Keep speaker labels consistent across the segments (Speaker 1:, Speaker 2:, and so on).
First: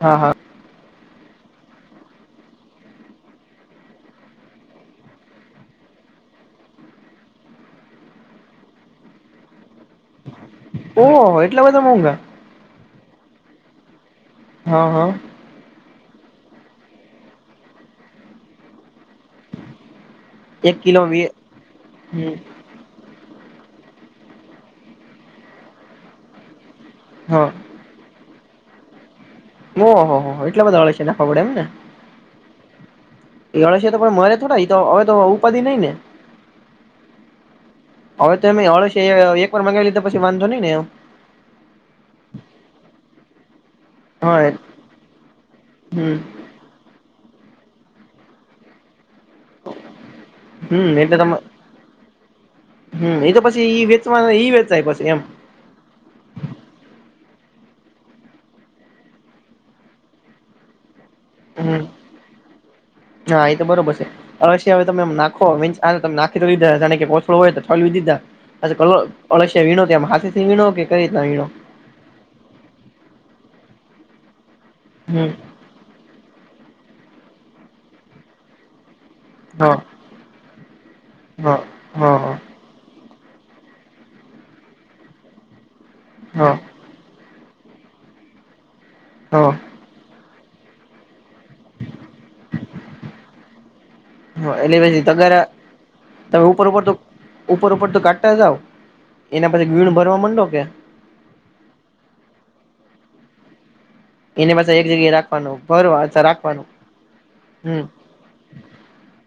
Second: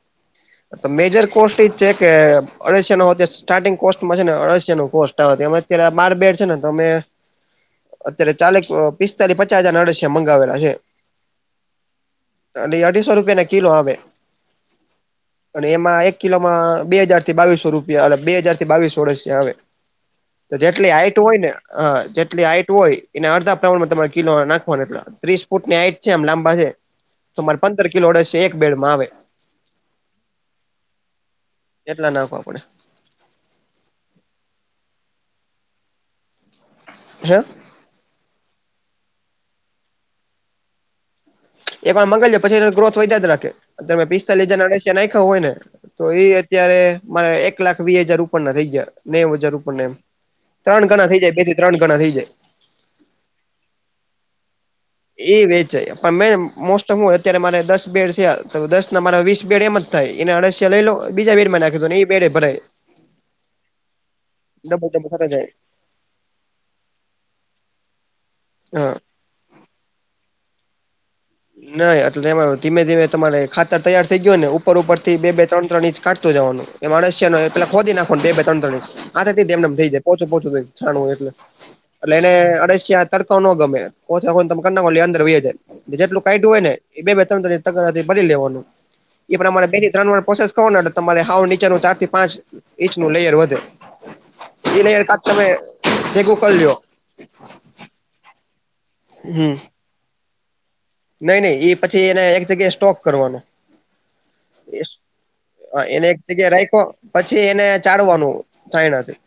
Speaker 1: હા હા
Speaker 2: તો મેજર કોસ્ટ એજ છે કે અલશી નો સ્ટાર્ટિંગ કોસ્ટમાં છે ને અઢશ નો કોસ્ટ આવે, અયારે બાર બેઠ છે ને તમે અત્યારે ચાલેક પિસ્તાલી પચાસ હજાર અડસ મંગાવેલા છે.
Speaker 1: ઓહ એટલા બધા મોંઘા.
Speaker 2: અ અઢીસો રૂપિયાે ના કિલો આવે.
Speaker 1: હા હા
Speaker 2: અને એમાં એક કિલોમાં બે હાજાર થી બાવીસો રૂપિયા બે હાજાર થી બાવીસોળસ આવે.
Speaker 1: એક
Speaker 2: જેટલી
Speaker 1: કિલો
Speaker 2: હાઈટ
Speaker 1: વી
Speaker 2: હોય ને હ
Speaker 1: હમ
Speaker 2: જેટલી હાઇટ હોય એ અડધા પ્રમાણ માં કિલો નાખવા ત્રીસ ફૂટની હાઈટ છે આમ લાંબા છે,
Speaker 1: હા
Speaker 2: તોરે પંદર કિલોડશે એક બેડ માં આવે.
Speaker 1: ઓહ હો એટલા બધા અળસિયા છે નાખબડે એમ ને,
Speaker 2: એટલા નાખવા પડે,
Speaker 1: અળસિયા તો પણ મરે થોડા તો હવે તો ઉપાધિ નઈ ને.
Speaker 2: હે
Speaker 1: હવે તો એમે અળસિયા એક વાર મગાવી લીધા પછી વાંધો નહી ને,
Speaker 2: એકર મંગાઈજ પછી ગ્રોથ વધ્યા જ રાખે તમે
Speaker 1: હા
Speaker 2: પિસ્તાલીસ હજારડ નાખો હોય ને તો
Speaker 1: હમ
Speaker 2: એ અત્યાર મા એક લાખ વી હાજાર રૂપણ ના થઈ ગયા ને જરૂર એમ ત્રણ
Speaker 1: હમ
Speaker 2: ગણા થઈ જાય બેથી ત્રણ ગણા થઈ જાય.
Speaker 1: હમ્મ એ તો પછી એ વેચવા ઈ વેચાય પછી એમ.
Speaker 2: એ વેચે પણ મેન મોસ્ટ ઓફ હું અત્યારે મારે દસ બેડ થયા તો દસ ના મારા વીસ બેડ એમ જ. થાય એના અળસિયા લઈલો,
Speaker 1: હમ્મ હા એ તો બરોબર છે અળસિયા
Speaker 2: ડબલ
Speaker 1: તમે
Speaker 2: ડબલ થતા
Speaker 1: નાખો,
Speaker 2: જાય
Speaker 1: હા, તો તમે નાખી રો લીધા કે ઓછળો હોય તો છળ દીધા.
Speaker 2: હા
Speaker 1: ઓળશ્ય વીણો તેમમ હાથેથી વીણો કે કઈ રીના વીણો.
Speaker 2: નહી એટલે એમાં ધીમે ધીમે તમારે ખાતર તૈયાર થઇ ગયો ને ઉપર ઉપર થી
Speaker 1: હમ
Speaker 2: બે બે. ત્ર ત્રણ ઇંચ કાતતો જવાનું એ માણસ પેલા ખોદી નાખો બે ત્ર ત્ર ઇંચ આ
Speaker 1: હા
Speaker 2: એમ થઈ જ. પોચો પોચું થ છાણું એટલે
Speaker 1: હા હા
Speaker 2: એટલે એને
Speaker 1: હા
Speaker 2: અડસિયા, ત ન ગમે કો અંદર જેટલું કા
Speaker 1: હા
Speaker 2: હોય ને. બે બે ત્રણ તથી ભરી લેવાનું
Speaker 1: હ
Speaker 2: એ પ્રમાણે બેથી ત્રણ વાર પ્રોસેસ કર તમારે ની, નીચે નુ ચાર થી પાંચ ઇંચ નું લેયર વધે,
Speaker 1: હા, એટલે
Speaker 2: એ લેયર
Speaker 1: પછી
Speaker 2: કાચ
Speaker 1: તગરા
Speaker 2: તમે ભેગું
Speaker 1: તમે
Speaker 2: કરી
Speaker 1: ઉપર
Speaker 2: લ્યો
Speaker 1: ઉપર તો, ઉપર ઉપર તો કાઢતા જાવ એના
Speaker 2: હમ
Speaker 1: પાછી વીણ ભરવા માંડો કે.
Speaker 2: નઈ નહી એ પછી એને એક જગ્યાએ સ્ટોક કરવાનો.
Speaker 1: એને પાસે એક જગ્યાએ રાખવાનું ભરવા
Speaker 2: એને એક
Speaker 1: અચ્છા
Speaker 2: જગ્યા
Speaker 1: રાખવાનું
Speaker 2: રાખો પછી એને
Speaker 1: હમ
Speaker 2: ચાડવાનું થાય [inaudible]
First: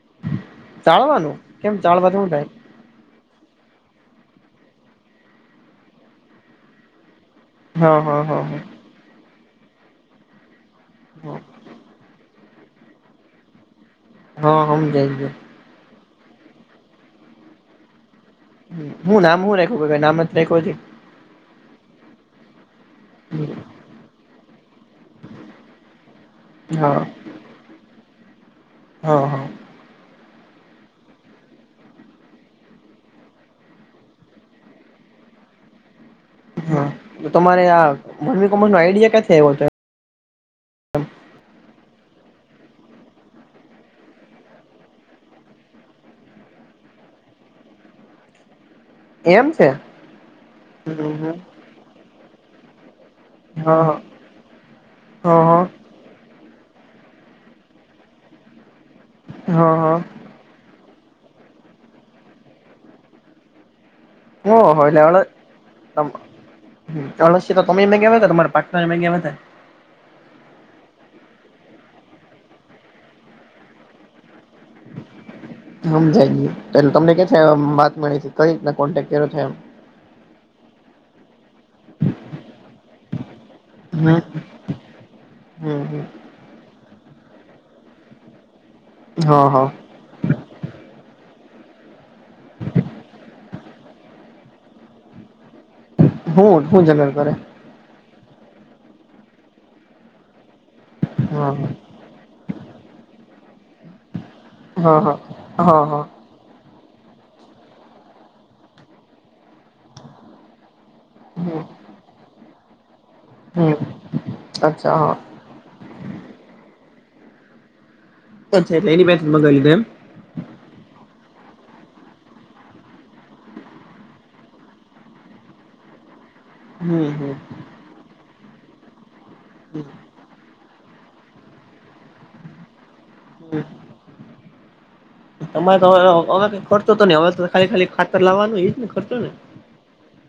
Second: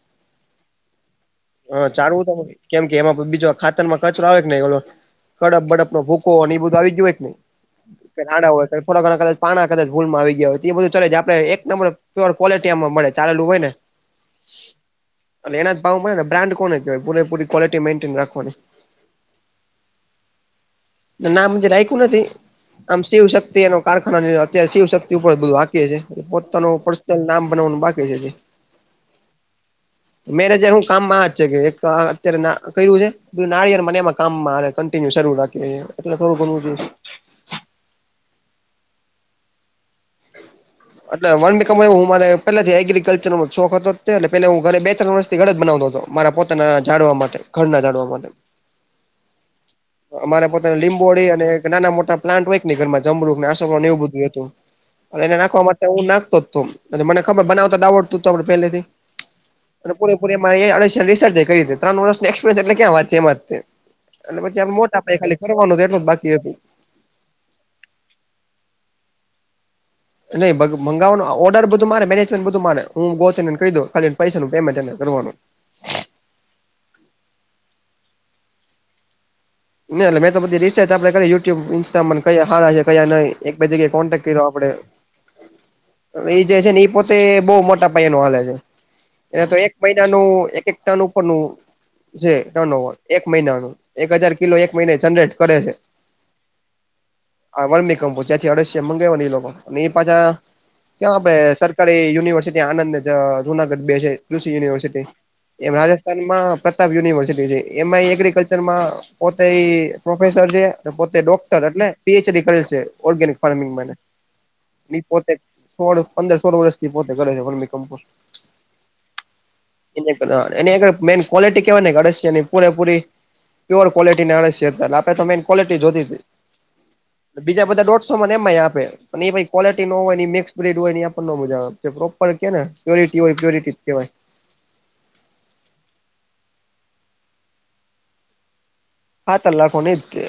Speaker 1: ચાળવાનું. કેમ
Speaker 2: હ
Speaker 1: ચાળવાથી હું
Speaker 2: ચારવું
Speaker 1: થાય
Speaker 2: [inaudible] કેમ કે એમાં બીજો ખાતરમાં કચરો આવે કે નહી ઓલો કડપ બડપનો ભૂકો અને એ બધું આવી ગય હોય કે નહી.
Speaker 1: હા હા
Speaker 2: નાના
Speaker 1: હા
Speaker 2: હોય થોડાક ઘણા કદચ પા કદાચ ભૂલમાં આવી ગયા હોય એ બધું ચલે છે, આપણે એક નંબર પર કો્લિટી આમાં મળે ચાલેું હોય ને.
Speaker 1: હા હમ જઈએ.
Speaker 2: એટ એ જ ભાવ મળેને બ્રાન્ કોને કહેય પૂરે પૂરી ક્ોલિટી મેઇન્ટનખવાની.
Speaker 1: હું નામ હું રાેખું નામ જ રખું છે.
Speaker 2: નાજ રાયકું ના તે. આમ શિવ શક્તિ એનો કારખાના અત્યારે શિવશક્તિ ઉપર બધું આીએ છીએ પોતાનો.
Speaker 1: હા
Speaker 2: નામ બનાવવાનું બાકી છે.
Speaker 1: હા હા.
Speaker 2: મેરે જાર હું કામમાં જ છે કે એક અત્યારે કર્યું છે. નાળિયર મને એમાં કામમાં કન્ટિન્યુ શરૂું રાખી એલે થડું ઘણું જોય.
Speaker 1: હા તમારે આ મનવી કોમર નું આઈડિયા ક થ એવ.
Speaker 2: એ વન વિકમવું હું મારે પેલાથી એગ્રીિકલ્ચર નો શોખ હતોટ પેલે હું ઘરે બે ત્રણ વર્ષ. ઘર જ બનાવતો હતો મારા પોતાના જાડવા માટે ઘરના જાડવા માટે.
Speaker 1: એમ છે
Speaker 2: અમારે પોતાની લીંબોળી અને. નાના મોટા પ્લાન્ટ હોય કેને ઘરમાં જમડુને
Speaker 1: હા હા
Speaker 2: એવું બધું હતું અને એને
Speaker 1: હા
Speaker 2: નાખવા. હું નાખતો જ અને મને ખબર બનાવતા આવડતું હત આપ પહેલેથી પ.
Speaker 1: હા હા
Speaker 2: ત્રણ વર્ષ એટ કંત એમાં. અને પછી આ
Speaker 1: ઓહો
Speaker 2: મોટા પાયે ખાલી ફરનું એટલો જ બાકી હતું.
Speaker 1: હશ તો તમે એ ગયા હતા તમારા પાટ એમાં ગયા્યા હતાા.
Speaker 2: નઈ મગાવવાનું ઓર્ડર બધું મારે મેનેજમેન્ટ બધું મારે હું ગૌતીને કહી દઉ ખાલી પૈસાનું પેમેન્ટને કરવાનું.
Speaker 1: હમ જઈ ગયુંલે તમને કે થ વાત મળી કઈ રીતના કોન્ટેક્ટ કર્યો છે એમ.
Speaker 2: ન એટલે મે તોધી રિસર્ચ આપે કરી યુ્યુબ ઇન્સ્ટામાં પણ કયા સારા છે કયા નહીઈ. એક બે જગ્યાએ
Speaker 1: હમ
Speaker 2: કોન્ટેક્ટ કર્યો આપડે.
Speaker 1: હમ હમ
Speaker 2: એ જે છે ને એ પોતે બહ મોટા પાય ન હાલે છે એને
Speaker 1: હા
Speaker 2: તો
Speaker 1: હા
Speaker 2: એક મહિના. એક એક ટન ઉપર નું છે ટન ઓવર એક મહિનાનું એક હજાર. કિલો એક મહિને જનરેટ કરે છે.
Speaker 1: હું હું જગણ કરે.
Speaker 2: હ વરમી કંપુ જ્યાંથીઢીશ મગાવવાની એ લોકો અને એ પાછા. કે્યાં આપડે
Speaker 1: હા
Speaker 2: સરકારી યુનિવર્સિટી આનંદ જુનાગઢ બે છે. કૃષિ
Speaker 1: હા
Speaker 2: યુનિવર્સિટી
Speaker 1: હા
Speaker 2: એમ
Speaker 1: હા હા
Speaker 2: રાજસ્થાનમાં પ્રતાપ યુનિવર્સિટી છે એમાં એગ્રીિકલ્ચર માં. પોતે એ પ્રોફેસર છે પોતે ડોક્ટર
Speaker 1: હમ
Speaker 2: એટલે પીએચડી કરેલ છે ઓર્ગેનિક. ફારમિંગ
Speaker 1: હમ અચ્છા હા
Speaker 2: પોતે. સોળ પંદર સોળ વર્ષથી પોતે કરે છે પરમી કમપુર.
Speaker 1: એટ એની બે મંગલીને.
Speaker 2: ની મેન ક્વોલિટી કેવાય ને ગશિયાની પૂરેપૂરી પ્યોર. લિટી ના આડસીજાર આપે તો મેન ક્વોલિટી જોતી
Speaker 1: હમ હમ
Speaker 2: બીજા બધા ડોટ મને એમ આપે એ ક્વલિટી નો હોય મિક્સ બડ હોય મજા આવે પ્રોપર કે ને પ્યોરિટી હોય પ્યોરિટી કેવાય
Speaker 1: તમારે તોવે કઈ ખર્ચો તો ન અવે તો ખાલી ખાલી ખાતર લાવાનું જ ને ખચ
Speaker 2: હા તલા કોને તે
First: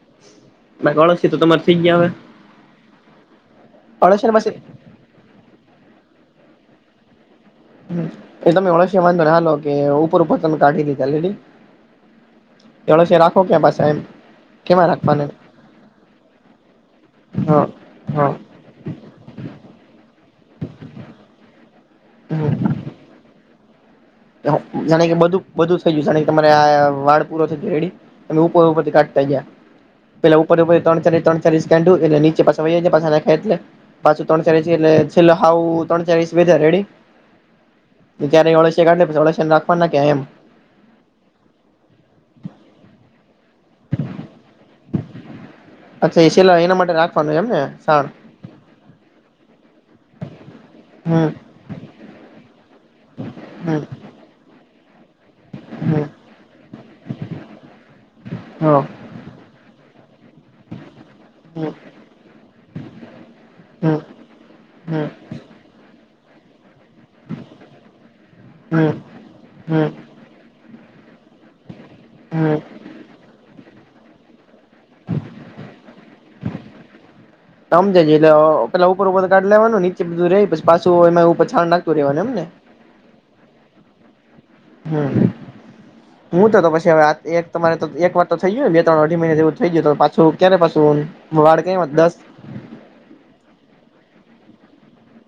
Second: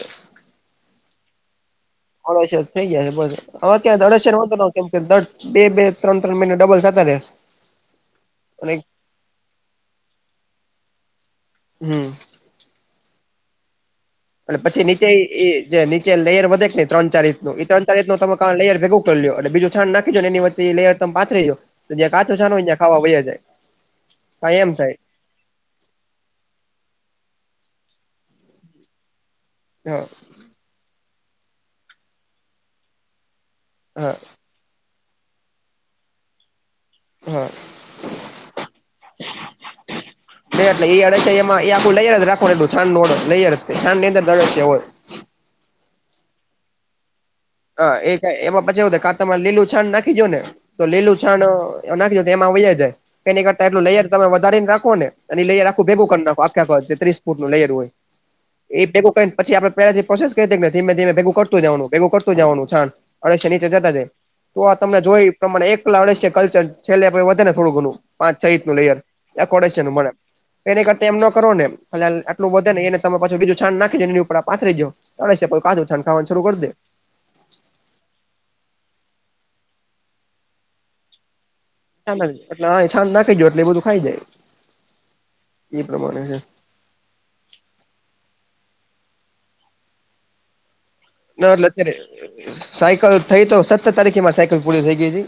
Speaker 1: બાકી અળસિયા તો તમારે થઈ ગયા હવે
Speaker 2: અડસર થઇ જયા છે બસ હવે ક્યાં
Speaker 1: અળસિયા
Speaker 2: અડસર
Speaker 1: પાસે
Speaker 2: ન કે દસ બે બે ત્રણ ત્રણ મહિના ડબલતા રહે
Speaker 1: એ તમે ઓળશ વા હાલ કે ઉપર ઉપર તમે કાઢી દી ચાલે
Speaker 2: હમ
Speaker 1: થોડ રાખો કે બસ સાહેબ
Speaker 2: એ પછી નીચેઈ જે નીચે લેયર વધે છે ને ત્રણ ચાર રીતનું એ
Speaker 1: હા
Speaker 2: ત્રણ ચાર રીતનું
Speaker 1: હા
Speaker 2: ત લેયર ભેગું અને બીજું છાડ નાખી એનીચે લેયર ત પાઠરી જોવ તો જ્યાં કાચો છ ન
Speaker 1: હમ
Speaker 2: હોય ત્યાં ખાવા વૈ જાય કા એમ થાય
Speaker 1: જાણે કે બધું બધું થઈ ગયું કારણ કે તમારે આ વાળ પૂરો થઈ જ રેડી તમે ઉપર ઉપર થી કાઢતા ગયા
Speaker 2: હા
Speaker 1: પેલા ઉપર ઉપર ત્રણ ચા ત્રણ ચા એ નીચે પાછાય પા ખે
Speaker 2: હા
Speaker 1: પાછુ ત્રણ એટલે છેલ્ હ ત્રણ ચાસ બેધા રેડી
Speaker 2: હા
Speaker 1: ક્યારેળ ડા રાખવાના કે એમ
Speaker 2: એટલે એ અડસિયા એમાં એ આખું લય જ રાખો એવું છાંણ લય જ છાંણ ની અંદર અડસિયા હોય
Speaker 1: અચ્છા એ છેેલા એના માટે રાખવાનું એમ ને સાણ
Speaker 2: હ એ એમાં પછી એવું થ કા તમારે લીલું છાણ નાખી ગો ને તો લીલું
Speaker 1: હમ
Speaker 2: છાણ નાખીજો તો એમાં વયા જાય એની કરતા
Speaker 1: હમ
Speaker 2: એટલું લેયર તમે વધારી ને નાખો ને એની લેયર આખું
Speaker 1: હમ
Speaker 2: ભેગું કરી નાખ ત્રીસ ફૂટ નું લેયર હોય
Speaker 1: હા
Speaker 2: એ ભેગું કરી પછી આપણેે પેલાથી પ્રોસેસ કરીને ધીમે ધમે ભેગુ કરતું
Speaker 1: હમ
Speaker 2: જવાનું ભેગું કરતું જવાનું અડશિયા નીચે જતા
Speaker 1: હમ
Speaker 2: જાય તો આ તમને
Speaker 1: હમ
Speaker 2: જોય પ્રમાણે એકલાડશે કલ્ચર છેલ્લે વધે ને થોડું ઘણું પાંચ છ એકનું
Speaker 1: હમ
Speaker 2: લેયર એ આંખું
Speaker 1: હમ
Speaker 2: અળસિયાંને મળે તો એની કરતા એમનો કરો નેલ આટલું
Speaker 1: હમ
Speaker 2: વધે ને એને તમે પાછું બીજું છાણ નાખી એની ઉપર આ પાથરી દો તો અળસિયા પાછુ છાન ખાવાનું શરૂ કરી દે
Speaker 1: સમજેજ એટલે પેલા ઉપર ઉપર કાઢી લેવાનું નીચે બધું રેય પછી પાછું એમાં ઉપર છાણ નાખી
Speaker 2: એટલે છાન નાખી જો એટલે એ બધું ખાઈ જાય.
Speaker 1: હમ
Speaker 2: એ પ્રમાણે છે
Speaker 1: હું તો તો પછી હવે એક તમારે તો એક વાર તો થઈ ગયું બે ત્રણ અઢી મહિના જેવું થઈ ગયું તો પાછું ક્યારે પાછું
Speaker 2: ના
Speaker 1: વાળ
Speaker 2: એટલે
Speaker 1: કઈ દસ
Speaker 2: અત્યારે સાયકલ થઈ તો સત્તર તારીખે મારી સાયકલ પૂરી થઇ ગઈ હતી.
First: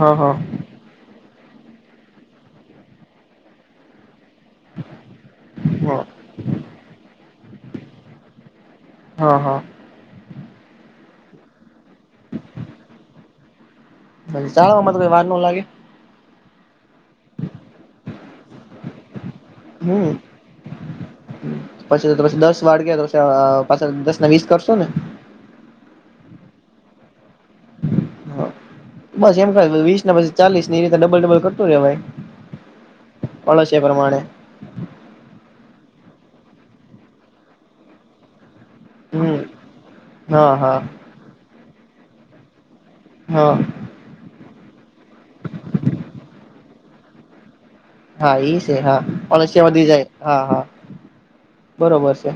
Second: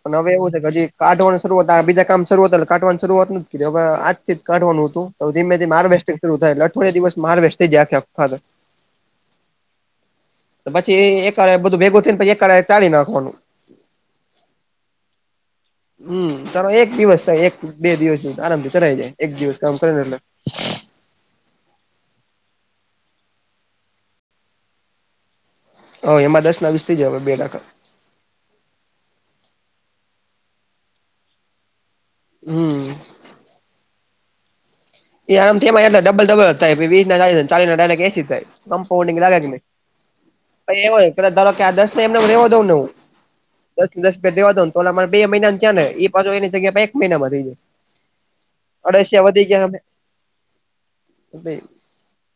Speaker 1: હા
Speaker 2: પણ
Speaker 1: હા
Speaker 2: હવે એવું છે કે હજી કાઢવાની શરૂઆત આ બીજા કામ શરૂ હતા એટલે કાઢવાની શરૂઆત નથી કરી હતી હવે એજ કાઢવાનું હતું તો ધીમે ધીમે માલ
Speaker 1: હા
Speaker 2: વેસ્ટ શરૂ થાય એટલે અઠવાડિયા દિવસ માલ વેસ્ટ થઈ જાય
Speaker 1: હા હા
Speaker 2: તો પછી એકવાર બધું ભેગું એકલાએ ચાળી નાખવાનું.
Speaker 1: ચાળવામાં તો કોઈ વાર ન લાગે
Speaker 2: હમ્મ તારો એક દિવસ થાય એક બે દિવસ આરામથી કરાય જાય એક દિવસ કામ કરીને
Speaker 1: હમ્મ
Speaker 2: એટલે
Speaker 1: પછી તો પછી દસ વાળ ગયા તો પછી પાછા દસ ના વીસ કરશો ને.
Speaker 2: હ એમાં દસના વીસ થઈ જાહે બે ટકા
Speaker 1: હા બસ એમ વીસ ના પછી ચાલીસ ને એ રીતે ડબલ ડબલ કરતું
Speaker 2: હમ
Speaker 1: રેવાય. [unintelligible] છે એ પ્રમાણે
Speaker 2: એ આમ એમાં એટલે ડબલ ડબલ થાય વીસ ને ચાલિશ ના ડાયરેક્ટ એંશી જ થાય. કમ્પાઉડીંગ [unintelligible]
Speaker 1: હમ હા હા
Speaker 2: દસને એમ ને એમ રેવા દઉં ને હું
Speaker 1: હા
Speaker 2: દસ દસ રૂપિયા દેવા ને તો ઓલા માં બે મહિના થીયાને એ પાછો એની જગ્યા એક મહિના માં થઈ જાય.
Speaker 1: હા એઈ છે હા
Speaker 2: અઢાઈસિયા ગયા
Speaker 1: અળસિયા વધી જાય હા હા
Speaker 2: અમે
Speaker 1: બરોબર છે.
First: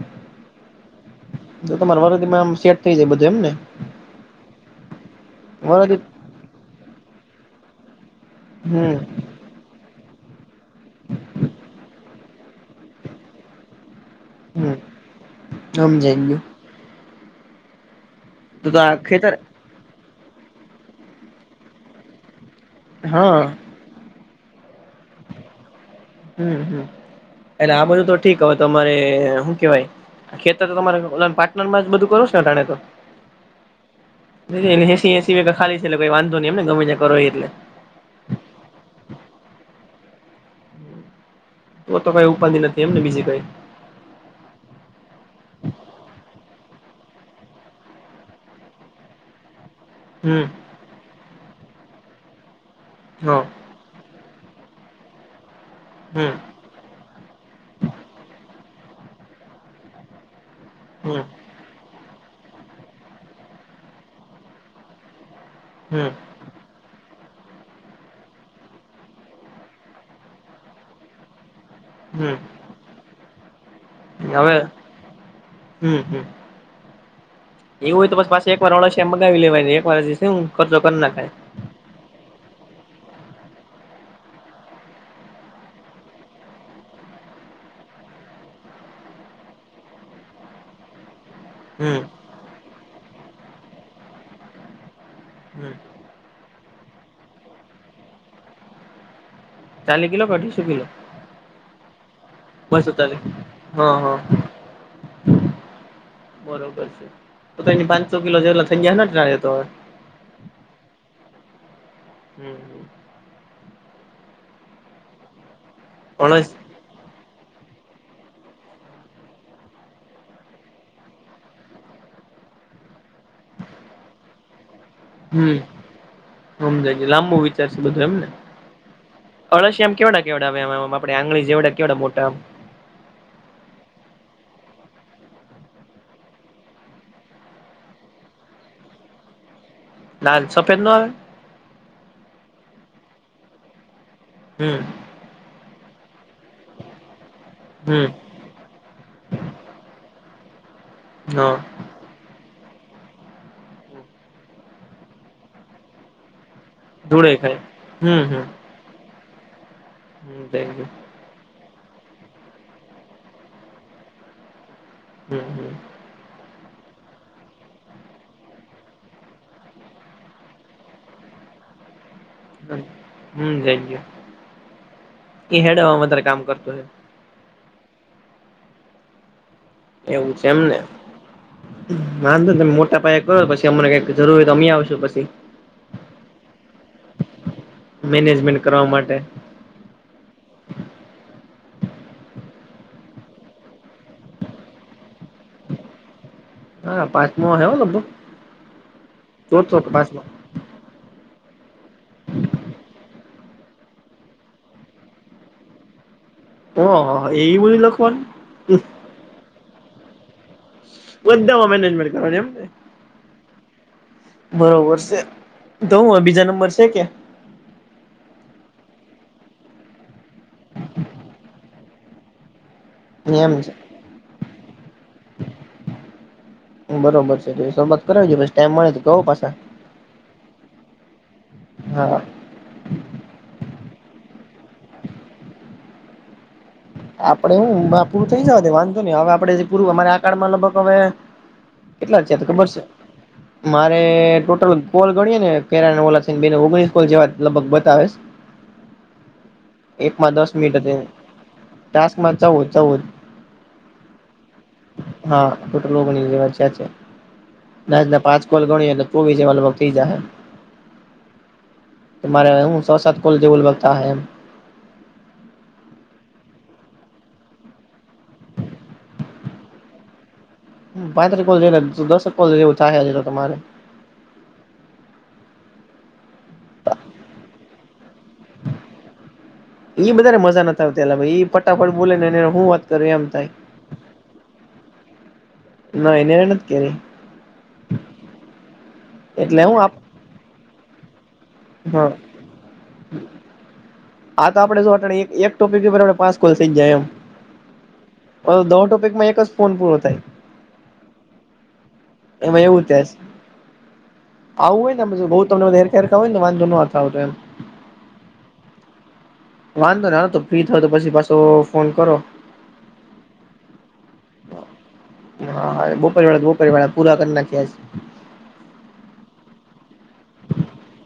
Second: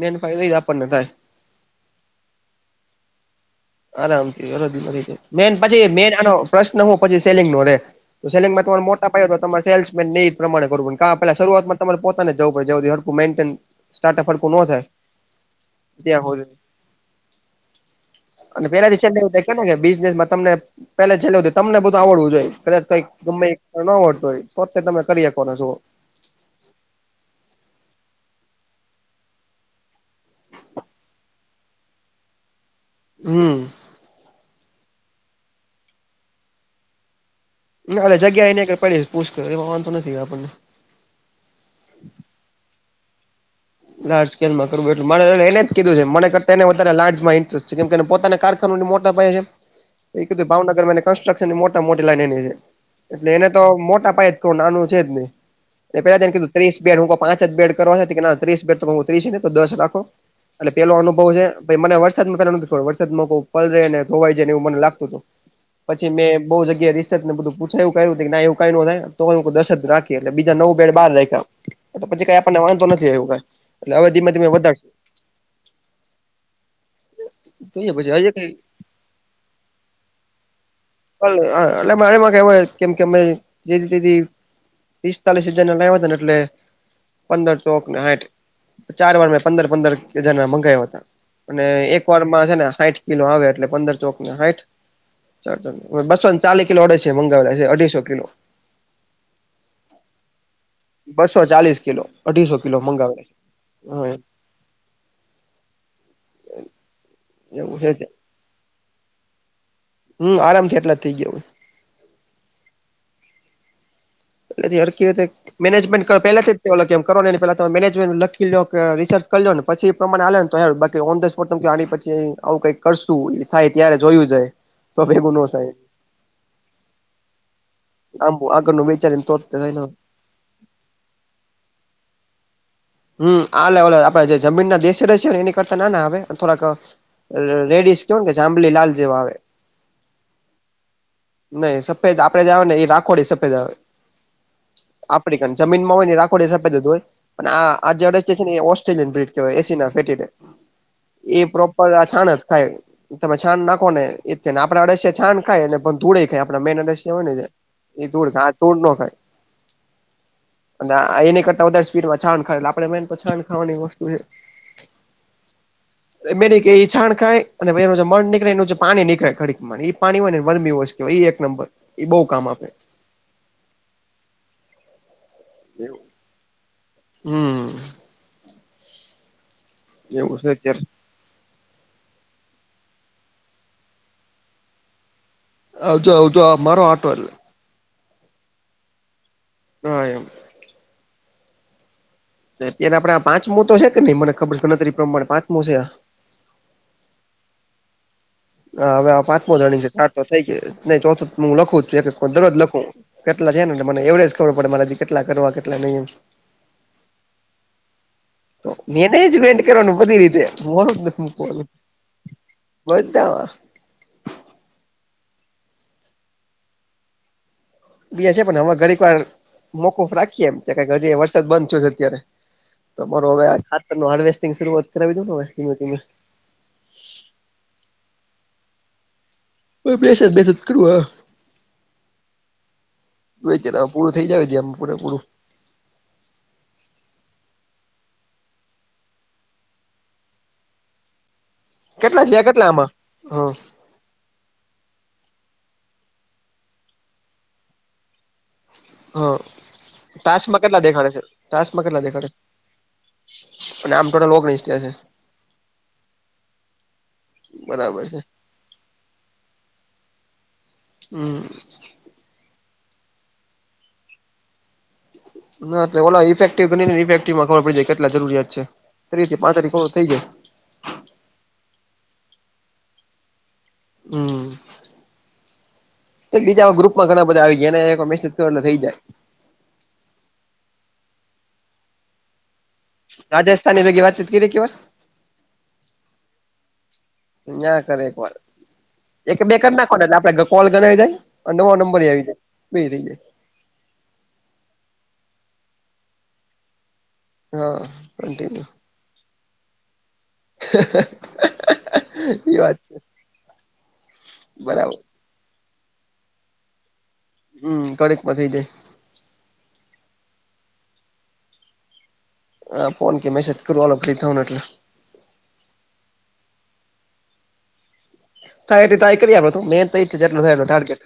Speaker 2: મેન ફાયદો એ આપણને થાય.
Speaker 1: તો તમારા વરદમાંમ સેટ થઈ જાય બધું એમને
Speaker 2: આરામથીરો મેન પછી
Speaker 1: વરદી
Speaker 2: મેન આનો પ્રશ્ન હોું પછી સેલિંગ નો રે સેલિંગમાં તમારે
Speaker 1: હમ
Speaker 2: મોટા પાય તો તમારે સેલ્સમેન એ પ્રમાંણે કરું પેલા શરૂઆતમાં તમારે પોતાને જવું પડેઅ [unintelligible] કો ન
Speaker 1: હમ
Speaker 2: થાય
Speaker 1: સમજાઈ
Speaker 2: ત્યાં
Speaker 1: ગયું
Speaker 2: હોરિ અને
Speaker 1: તો તો આ
Speaker 2: પેલા
Speaker 1: ખેતર
Speaker 2: છેલ્ને બિઝનેસમાં તમને પેલા છેલ્ તમને બધું આવડવું જોઈએ કદાચ કઈક
Speaker 1: હા
Speaker 2: ગમે ન હોતું હોય તોતે તમે કરી શકોને શ
Speaker 1: હમ હમ એટલે આ બધું તો ઠીક હવે તમારે હું કેવાય ખેતર તો તમારે પાટનર માં જ બધું કરું છે ને અતા ણે તો
Speaker 2: હમ
Speaker 1: એ હસી હસી ખાલી છેલે કોઈ વાંધ નહી એમને ગમેા કરો એટલે
Speaker 2: ના એલે જગ્યા એને પડી પુછ એ વાંધતો નથી આપણને
Speaker 1: એ તો કઈ ઉપાડી નથી એમને બીજી કઈ
Speaker 2: લાર્જ સ્કેલમાં કરવટ મારે એને જ કીધું છે મન કરતા વધ લાર્જમાં ઇન્ટસ્ટ કેમ પોતા કાર મોટા પાય એ કીધું
Speaker 1: હમ
Speaker 2: ભાવનગરમાં કન્સ્ટ્રક્શન ની મોટા મોટી લાઈન એની એટલે
Speaker 1: હા
Speaker 2: એને તો મોટા પાયે નાનું છે જને પેલાને
Speaker 1: હમ
Speaker 2: કીધું ત્રીસ બેડ હું પાંચ જ બેડ કરવા હે કે ના ત્રીસ બે ઉતરી ને ત્રીસ તો દસ રાખો એટલે પેલો
Speaker 1: હમ
Speaker 2: અનુભવ છે પ મને વરસાદ પ નથી થોડ વરસાદ પલ રે ને ધોવાઈ જાય ને એવું મને લાગતું હતું પછી
Speaker 1: હમ
Speaker 2: મેં બહુ જગ્યા રિસર્ને બધ પૂછાય એવું કું એવું ક તો દર્ જ રાખી એટલે બીજા નવું બેડ બાર રાખ્યા પછી કઈ
Speaker 1: હમ
Speaker 2: આપને વાંધો નથી આવ્યું કઈ એટલે હવે ધીમે ધીમે વધારશ
Speaker 1: હમ હમ એવું હોય તો પછ પાછ
Speaker 2: કઈ
Speaker 1: એક વાર વળ એમ મગાવી લેવાય ને એક વાર શું ખર્ચો કરી નાખાય
Speaker 2: એટલે મારેમાં [unintelligible] કેવા કેમ કે અમે જે તે પિસ્તાલીસ હજાર ના લાવ ને એટલે પંદર ચોકને હાઈટ ચાર વાર મેં પંદર પંદર હજાર મંગાવયા હતા અને
Speaker 1: હમ
Speaker 2: એક વારમાં છે ને હાઈટ કિલો આવે એટલે પંદર ચોક ને હાઈટ ચાર
Speaker 1: હમ
Speaker 2: ચ બસો ન ચાલી કલોડે અડીસો છે મંગાવેલા છે અઢીસો કિલો
Speaker 1: ચાલી કિલો કે અ ઢી શું કિલો
Speaker 2: બસો ચાલીસ કિલો અઢીસો કિલો
Speaker 1: બસો ચાલી
Speaker 2: મંગાવે છે
Speaker 1: હા હા બરોબર છે તો
Speaker 2: એવું
Speaker 1: એની
Speaker 2: છે
Speaker 1: પાંચસો કિલો જેલા થઈ ગયાને તો
Speaker 2: હમ આરામથી એટલા જ થઈ ગયો હોય
Speaker 1: હમ
Speaker 2: પલેથી હ રીતે મેનેજમેન્ટ કર
Speaker 1: અળસ
Speaker 2: પેલાથી તેમ કરોને પેલા તમેં મેનેજમેન્ટ લખી લો કે રિસર્ચ કરી લો ને પછી એ પ્રમાણે ને હાલોને તો હારુ બાકી ઓંધ સ આ પછી આવું કઈક કરશું એ થાય ત્યારે જોયું જાય તો ભેગું ન
Speaker 1: હમ
Speaker 2: થાય
Speaker 1: સમજાય ગ લાંબુ વિચાર છે બધું એમને
Speaker 2: આમ આગળનું વિચારીને તો જ થાય ને.
Speaker 1: અળશિયામ કેવાડા કેવાડામ આપે આંગળી જેવાડા કેડા મોટામ
Speaker 2: હમ આલે ઓ આપડે જે જમીન ના દેશ ર છે ને એની કરતા ના ના હ થોડાક રેડીસ કેવાને કે છે આંબલી લાલ જેવા આવે
Speaker 1: લાાલસોપ એ આવે
Speaker 2: નઈ સફેદ આપે જ આવે ને એ રાખવાડી સફેદ આવે
Speaker 1: હમ
Speaker 2: આપડી ક જમીનમાં હોય ને રાખોડ એ સફેદ જ હોય પણ આ
Speaker 1: હમ
Speaker 2: આજેડે લ પણ આ
Speaker 1: હા
Speaker 2: છાાન જ ખાય તમે છાાન નાખો ને એને આપણે અડસ છાન ખાયને પણ ધૂળે આપણા મેન એડિયા હોય
Speaker 1: ધૂળે
Speaker 2: ને
Speaker 1: ખાય
Speaker 2: એ
Speaker 1: હમ
Speaker 2: ધૂર ખ
Speaker 1: હમ
Speaker 2: આ ધૂર ન ખાય
Speaker 1: હમ થેન્કયુ
Speaker 2: અને એની કરતા વધારે સ્પીડમાં છાન ખ આપ મેન છાન ખાવાની વસ્તુ છે
Speaker 1: હમ હમ
Speaker 2: બેની કે એઈ છાણ ખાય અને એનું જે મળ નીકળે એનું જે પાણી નીકળે ખડીકમાં એ પાણી હોય ને વરમી હો કેય એ એક નંબર એ બહુ કામ આપે
Speaker 1: હું થેગ્યું ઈ હેડો વધારે કામ કરતો હોય
Speaker 2: હું
Speaker 1: એવું છે એમને વાંધોની તમે મોટા પાયે કરો પછી અમને કઈક જરૂર હોય તો અમેય આવશું પસી
Speaker 2: આવજો આવજો આ મારો આટો એટલે
Speaker 1: મેનેજમેન્ટ કરવા માટે
Speaker 2: હા એમ તેના આપડે પાંચમો તો છે કે નઈ મને ખબર ગણતરી પ્રમાણે પાંચમો છે આં
Speaker 1: આ પાચમો ઓહે અ લગભગ
Speaker 2: આ અવે આ પાંચમો
Speaker 1: ચોથો
Speaker 2: દાણીગ
Speaker 1: કે
Speaker 2: છે ચાર તો
Speaker 1: પાંચમો
Speaker 2: થઈ ગઈ નઈ ચોથું હું લખું છું એક એક પદ દરોજ લખું હું કેટલા છે ને મને એવરેજ ખબર પડે મારે જી કેટલા કરવા કેટલા નઈ એમ
Speaker 1: ઓ હો હો એય બધુ લખવાનું
Speaker 2: એજમેન્ટ કરવાનું બધી રીતે મોરું જ નથી મૂકવાનું
Speaker 1: બધામાં મેનેજમેન્ટ કરવાની એમ ને
Speaker 2: બધામાં
Speaker 1: બરોબર સે તો હું અ બીજા નંબર સે કે
Speaker 2: બે છે પન હવે ઘડીક વાર મોકૂફ રાખીએ એમ હજીએ વરસાદ બંધ થયો છે અત્યારે તમારો અવે આ
Speaker 1: એમ છે
Speaker 2: ખારતનું હાર્વેસ્ટિંગ શરૂઆત કરાવી દો ને અવે ધીમે ધીમે
Speaker 1: બરોબર છે તો એ શમઆત કરાવજે પસી ટાઈમ મળે તો કવો પાસા
Speaker 2: કોઈ બેસેજ બેસજ કરવા
Speaker 1: હા
Speaker 2: તુ એચેદા પૂરું થઈ જાય જેમ પૂરે પૂરું
Speaker 1: આપડે હું મા પૂરું થઈ જવા દે વાંધો નઈ હવે આપડે જે પૂરવ મારે આ કાડમાં લગભગ અવે કેટલા ચે
Speaker 2: થયા
Speaker 1: ત ખબર સે
Speaker 2: આમાં હા
Speaker 1: મારે ટોટલ કોલ ગણીએ ને કેરા ને ઓલા છે ને બે ને ઓગણીસ કોલ જેવા લગભગ બતાવે
Speaker 2: હ
Speaker 1: એકમાં દસ
Speaker 2: ટાશમાં
Speaker 1: મિનિટ
Speaker 2: કેટલા
Speaker 1: હતી
Speaker 2: દેખાડે છે? ટાસ માં કેટલા દેખાડે
Speaker 1: ટાસ્કમાં ચૌદ ચૌદ
Speaker 2: અને આમ ટોટલ ઓગણીસ થયા છે
Speaker 1: હા ટોટલ ઓગણીસ જેવા થયા છે
Speaker 2: બરાબર છે
Speaker 1: આજના પાંચ કોલ ગણીએ એટલે ચોવીસ જેવા લગભગ થઈ જાહે
Speaker 2: હું
Speaker 1: મારે હું સો સાત કોલ જેવો લબગ થાહે એમ
Speaker 2: ના એટલે ઓલા ઈફેક્ટિવ ગની ને ઈફેક્ટિવ માં ખબર પડી જાય કેટલા જરૂરિયાત છે. ત્રીહ કે પાંત્રી ખવર થઈ જાય
Speaker 1: પાંત્રી કોલ જઈલાદ દસક કોલ ચા હે તમારે
Speaker 2: હું એક બીજા ગ્રુપમાં ઘણા બધા આવી ગીયાને એક મેસેજ તોને થઈ જાય
Speaker 1: ઇ બધાને મજા નતી આવતી લા ઇ ફટાફટ બોલે ને એને હું વાત કરું એમ થાય.
Speaker 2: રાજસ્થાની ભેગી વાતચીત કયરી કે વાર
Speaker 1: ના એને હે નથી કરી.
Speaker 2: ન્યા કરે એક વાર એક બે
Speaker 1: એટલે
Speaker 2: કરી
Speaker 1: હું આપ
Speaker 2: નાખવાના એટલે આપડે ગ કોલ ગણાય જાય. અન નવો નંબર એ
Speaker 1: હા
Speaker 2: આવી જાય બે રીતે.
Speaker 1: આ તો આપડે શોટળે એક એક ટોપિક બરાબરે પાંસ કોલ થઈ જાય એમ.
Speaker 2: હા
Speaker 1: અ દોટો પેકમાં એક જ ફોન પૂરો થાય.
Speaker 2: ઇ
Speaker 1: એમાં
Speaker 2: વાત
Speaker 1: એવું
Speaker 2: છે
Speaker 1: થાય
Speaker 2: [unintelligible]
Speaker 1: આવું હોય
Speaker 2: બરાબર
Speaker 1: ને પછી બઉ તમને હેર ખેર ખા હોય ને ત વાંધો નતો આવતો એમ.
Speaker 2: હમ કડીક પતી જાય.
Speaker 1: વાંધો નાવતો ફ્રી થાવ તો પછી પાછો ફોન કરો.
Speaker 2: હ ફોન કે મેસેજ કરૂ આલો ફ્રી થાવ ને એટલે.
Speaker 1: હાય બોપરી વાળા બોપરી વાળા પૂરા કરી નાખ્યા છે.
Speaker 2: થાય એટે ટાય કરીએ આપડે તો મેન તો ઇ જ છે જેટલું થાય એટલું ટાર્ગેટ